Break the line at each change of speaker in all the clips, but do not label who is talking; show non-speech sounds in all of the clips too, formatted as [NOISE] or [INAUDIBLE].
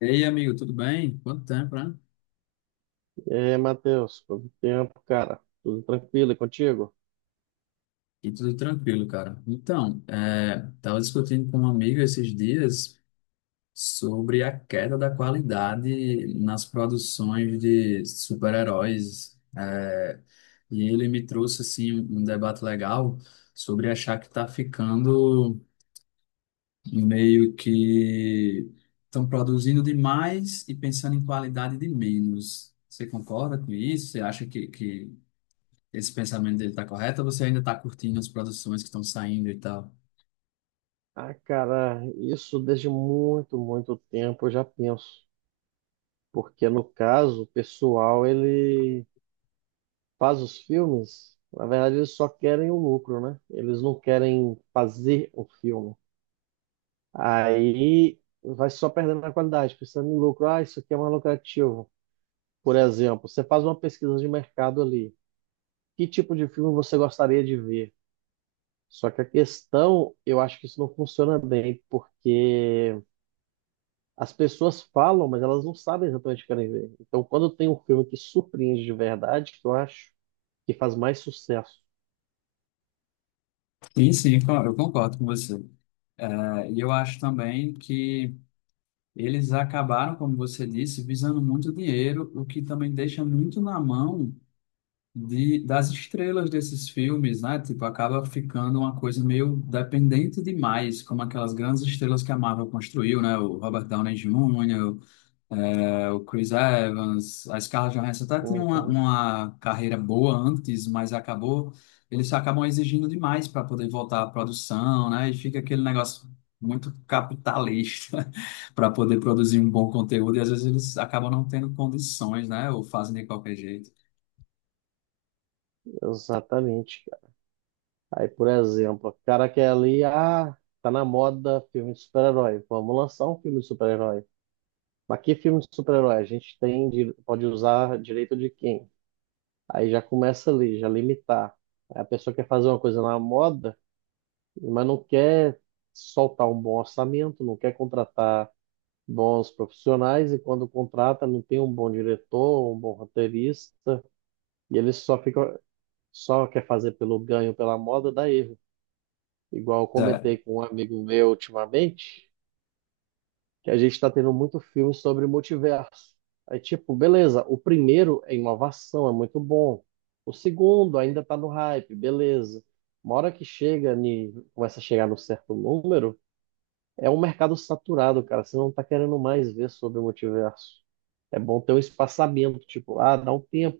Ei, amigo, tudo bem? Quanto tempo, né?
E aí, Matheus, quanto tempo, cara? Tudo tranquilo e contigo?
E tudo tranquilo, cara. Então, tava discutindo com um amigo esses dias sobre a queda da qualidade nas produções de super-heróis. E ele me trouxe, assim, um debate legal sobre achar que tá ficando meio que estão produzindo demais e pensando em qualidade de menos. Você concorda com isso? Você acha que esse pensamento dele tá correto, ou você ainda tá curtindo as produções que estão saindo e tal?
Ah, cara, isso desde muito, muito tempo eu já penso. Porque no caso, o pessoal, ele faz os filmes, na verdade eles só querem o lucro, né? Eles não querem fazer o filme. Aí vai só perdendo a qualidade, pensando em lucro. Ah, isso aqui é mais lucrativo. Por exemplo, você faz uma pesquisa de mercado ali. Que tipo de filme você gostaria de ver? Só que a questão, eu acho que isso não funciona bem, porque as pessoas falam, mas elas não sabem exatamente o que querem ver. Então, quando tem um filme que surpreende de verdade, que eu acho que faz mais sucesso.
Sim, sim, eu concordo com você. E eu acho também que eles acabaram, como você disse, visando muito dinheiro, o que também deixa muito na mão das estrelas desses filmes, né? Tipo, acaba ficando uma coisa meio dependente demais, como aquelas grandes estrelas que a Marvel construiu, né? O Robert Downey Jr., é, o Chris Evans, a Scarlett Johansson até tinha
Uhum.
uma carreira boa antes, mas acabou, eles acabam exigindo demais para poder voltar à produção, né? E fica aquele negócio muito capitalista [LAUGHS] para poder produzir um bom conteúdo, e às vezes eles acabam não tendo condições, né? Ou fazem de qualquer jeito.
Exatamente, cara. Aí, por exemplo, o cara quer ali, ah, tá na moda filme de super-herói. Vamos lançar um filme de super-herói. Mas que filme de super-herói? A gente tem, pode usar direito de quem? Aí já começa ali, já limitar. Aí a pessoa quer fazer uma coisa na moda, mas não quer soltar um bom orçamento, não quer contratar bons profissionais, e quando contrata não tem um bom diretor, um bom roteirista, e ele só fica, só quer fazer pelo ganho, pela moda, dá erro. Igual eu
É,
comentei com um amigo meu ultimamente, que a gente está tendo muito filme sobre multiverso. Aí, tipo, beleza, o primeiro é inovação, é muito bom. O segundo ainda está no hype, beleza. Uma hora que chega, começa a chegar no certo número, é um mercado saturado, cara. Você não tá querendo mais ver sobre o multiverso. É bom ter um espaçamento, tipo, ah, dá um tempo.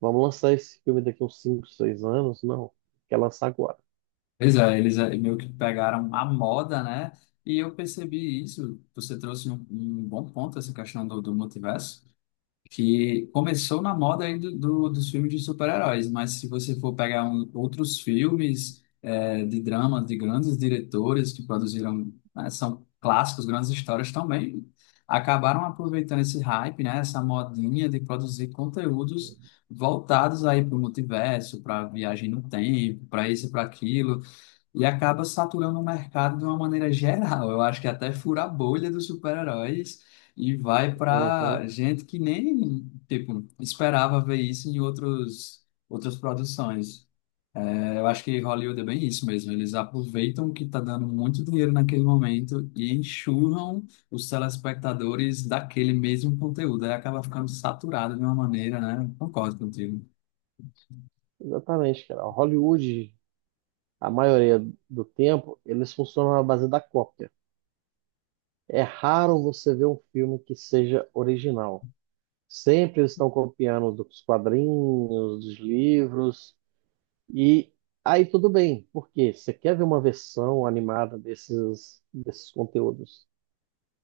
Vamos lançar esse filme daqui uns 5, 6 anos? Não, quer lançar agora.
pois é, meio que pegaram a moda, né? E eu percebi isso. Você trouxe um bom ponto, essa questão do multiverso. Que começou na moda aí dos filmes de super-heróis, mas se você for pegar outros filmes, de dramas de grandes diretores que produziram, né, são clássicos, grandes histórias também, acabaram aproveitando esse hype, né, essa modinha de produzir conteúdos voltados aí para o multiverso, para viagem no tempo, para isso e para aquilo. E acaba saturando o mercado de uma maneira geral. Eu acho que até fura a bolha dos super-heróis e vai
Uhum.
para gente que nem, tipo, esperava ver isso em outros, outras produções. Eu acho que Hollywood é bem isso mesmo. Eles aproveitam que está dando muito dinheiro naquele momento e enxurram os telespectadores daquele mesmo conteúdo. Aí acaba ficando saturado de uma maneira, né? Concordo contigo.
Exatamente, cara. Hollywood, a maioria do tempo, eles funcionam na base da cópia. É raro você ver um filme que seja original. Sempre eles estão copiando dos quadrinhos, dos livros, e aí tudo bem, porque você quer ver uma versão animada desses conteúdos.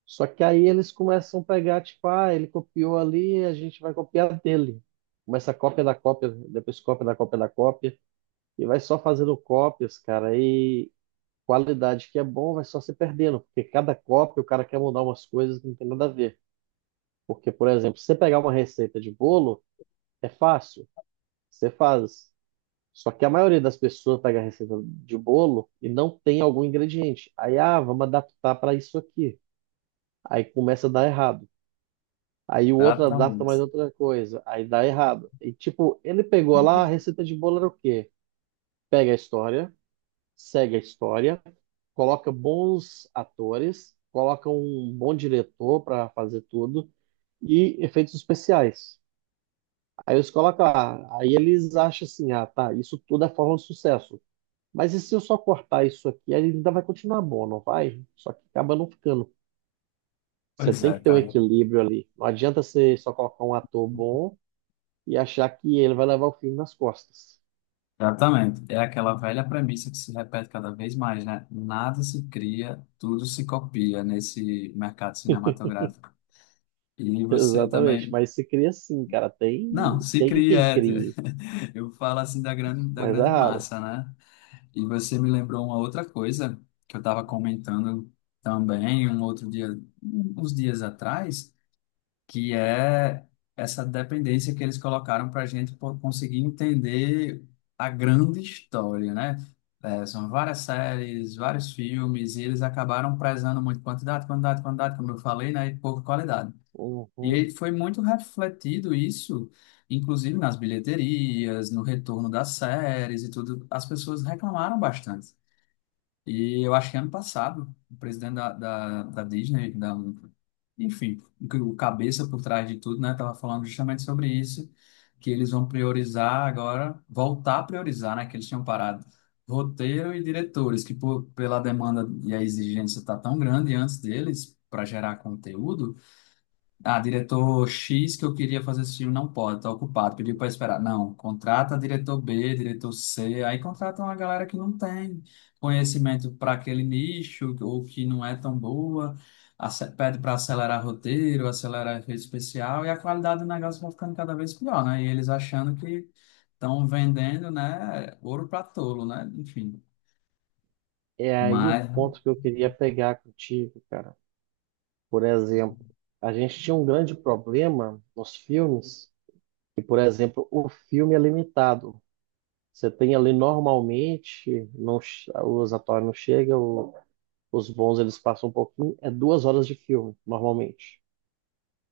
Só que aí eles começam a pegar, tipo, ah, ele copiou ali, a gente vai copiar dele. Começa a cópia da cópia, depois cópia da cópia da cópia, e vai só fazendo cópias, cara, e qualidade que é bom vai só se perdendo, porque cada cópia o cara quer mudar umas coisas que não tem nada a ver. Porque, por exemplo, se você pegar uma receita de bolo, é fácil, você faz. Só que a maioria das pessoas pega a receita de bolo e não tem algum ingrediente. Aí, ah, vamos adaptar para isso aqui. Aí começa a dar errado. Aí o outro adapta mais
Exatamente.
outra coisa. Aí dá errado. E tipo, ele pegou lá, a receita de bolo era o quê? Pega a história, segue a história, coloca bons atores, coloca um bom diretor para fazer tudo e efeitos especiais. Aí eles colocam lá. Aí eles acham assim, ah, tá, isso tudo é forma de sucesso. Mas e se eu só cortar isso aqui, aí ainda vai continuar bom, não vai? Só que acaba não ficando. Você
Pois
tem
é,
que ter um
cara.
equilíbrio ali. Não adianta você só colocar um ator bom e achar que ele vai levar o filme nas costas.
Exatamente. É aquela velha premissa que se repete cada vez mais, né? Nada se cria, tudo se copia nesse mercado cinematográfico. E
[LAUGHS]
você
Exatamente.
também.
Mas se cria sim, cara. Tem,
Não, se
tem
cria.
quem
É.
crie,
[LAUGHS] Eu falo assim da
mas é
grande
raro.
massa, né? E você me lembrou uma outra coisa que eu estava comentando também um outro dia, uns dias atrás, que é essa dependência que eles colocaram para a gente conseguir entender a grande história, né? É, são várias séries, vários filmes, e eles acabaram prezando muito quantidade, quantidade, quantidade, como eu falei, né? E pouca qualidade. E aí
Uhum.
foi muito refletido isso, inclusive nas bilheterias, no retorno das séries e tudo. As pessoas reclamaram bastante. E eu acho que ano passado, o presidente da Disney, enfim, o cabeça por trás de tudo, né, tava falando justamente sobre isso, que eles vão priorizar agora, voltar a priorizar, né, que eles tinham parado roteiro e diretores, que pela demanda e a exigência tá tão grande antes deles para gerar conteúdo. Ah, diretor X que eu queria fazer esse filme não pode, tá ocupado, pediu para esperar. Não, contrata diretor B, diretor C, aí contrata uma galera que não tem conhecimento para aquele nicho ou que não é tão boa, pede para acelerar roteiro, acelerar efeito especial, e a qualidade do negócio vai ficando cada vez pior, né? E eles achando que estão vendendo, né, ouro para tolo, né? Enfim,
É aí o
mas
ponto que eu queria pegar contigo, cara. Por exemplo, a gente tinha um grande problema nos filmes, que, por exemplo, o filme é limitado. Você tem ali normalmente, não, o Zatora não chega, os bons eles passam um pouquinho, é 2 horas de filme, normalmente.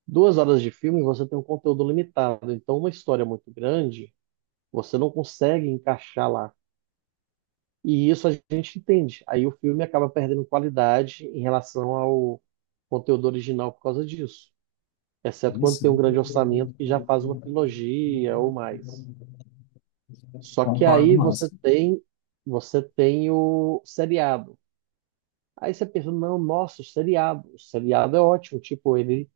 2 horas de filme você tem um conteúdo limitado, então uma história muito grande você não consegue encaixar lá. E isso a gente entende. Aí o filme acaba perdendo qualidade em relação ao conteúdo original por causa disso. Exceto quando
isso,
tem um
né?
grande orçamento que já faz uma trilogia ou mais. Só que
Concordo,
aí
mas.
você tem o seriado. Aí você pensa, não, nossa, o seriado. O seriado é ótimo, tipo, ele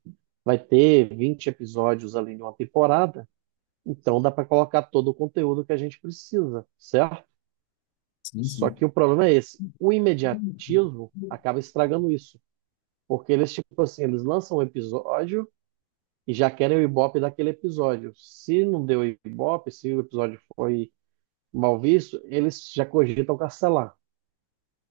vai ter 20 episódios ali em uma temporada, então dá para colocar todo o conteúdo que a gente precisa, certo?
Sim,
Só
sim.
que o problema é esse, o imediatismo acaba estragando isso, porque eles, tipo assim, eles lançam um episódio e já querem o ibope daquele episódio. Se não deu ibope, se o episódio foi mal visto, eles já cogitam cancelar.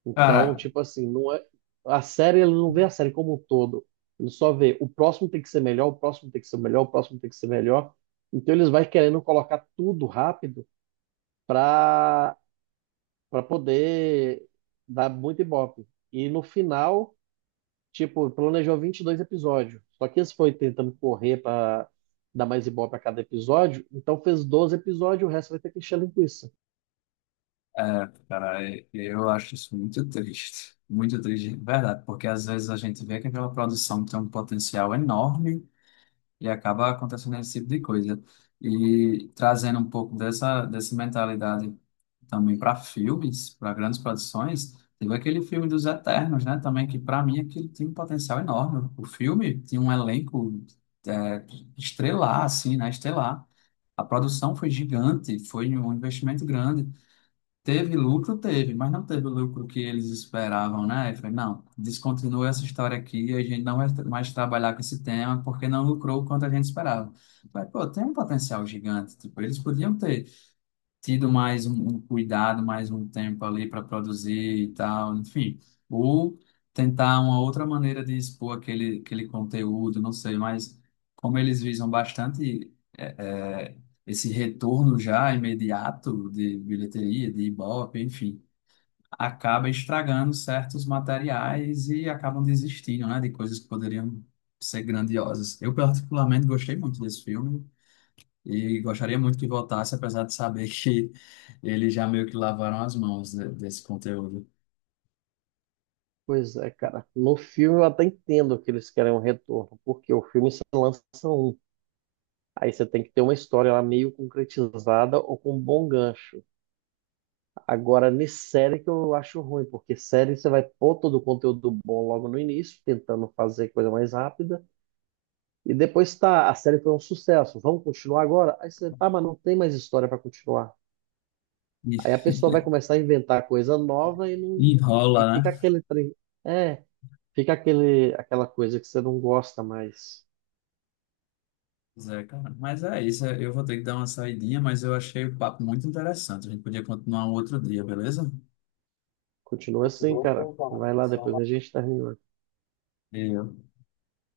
Então,
Cara,
tipo assim, não é a série, ele não vê a série como um todo. Ele só vê o próximo tem que ser melhor, o próximo tem que ser melhor, o próximo tem que ser melhor. Então eles vai querendo colocar tudo rápido para para poder dar muito ibope. E no final, tipo, planejou 22 episódios. Só que eles foi tentando correr para dar mais ibope a cada episódio, então fez 12 episódios, o resto vai ter que encher linguiça.
é, cara, eu acho isso muito triste, de verdade, porque às vezes a gente vê que aquela produção tem um potencial enorme, e acaba acontecendo esse tipo de coisa. E trazendo um pouco dessa, dessa mentalidade também para filmes, para grandes produções, teve aquele filme dos Eternos, né? Também, que para mim aquilo tem um potencial enorme. O filme tinha um elenco, é, estelar, assim, né? Estelar. A produção foi gigante, foi um investimento grande. Teve lucro, teve, mas não teve o lucro que eles esperavam, né? Eu falei, não, descontinua essa história aqui, a gente não vai mais trabalhar com esse tema porque não lucrou o quanto a gente esperava. Eu falei, pô, tem um potencial gigante, tipo, eles podiam ter tido mais um cuidado, mais um tempo ali para produzir e tal, enfim, ou tentar uma outra maneira de expor aquele conteúdo, não sei, mas como eles visam bastante, é, é, esse retorno já imediato de bilheteria, de Ibope, enfim, acaba estragando certos materiais e acabam desistindo, né, de coisas que poderiam ser grandiosas. Eu particularmente gostei muito desse filme. E gostaria muito que voltasse, apesar de saber que eles já meio que lavaram as mãos desse conteúdo.
Pois é, cara. No filme eu até entendo que eles querem um retorno, porque o filme se lança um. Aí você tem que ter uma história lá meio concretizada ou com um bom gancho. Agora, nessa série que eu acho ruim, porque série você vai pôr todo o conteúdo bom logo no início, tentando fazer coisa mais rápida, e depois tá, a série foi um sucesso, vamos continuar agora? Aí você, tá, mas não tem mais história para continuar.
E
Aí a pessoa vai
[LAUGHS]
começar a inventar coisa nova e não, e
enrola, né?
fica aquele trem. É, fica aquele, aquela coisa que você não gosta mais.
Pois é, cara. Mas é isso, eu vou ter que dar uma saidinha, mas eu achei o papo muito interessante. A gente podia continuar um outro dia, beleza?
Continua
Muito
assim,
bom,
cara.
então, tá.
Vai lá,
Só
depois a
lá.
gente termina.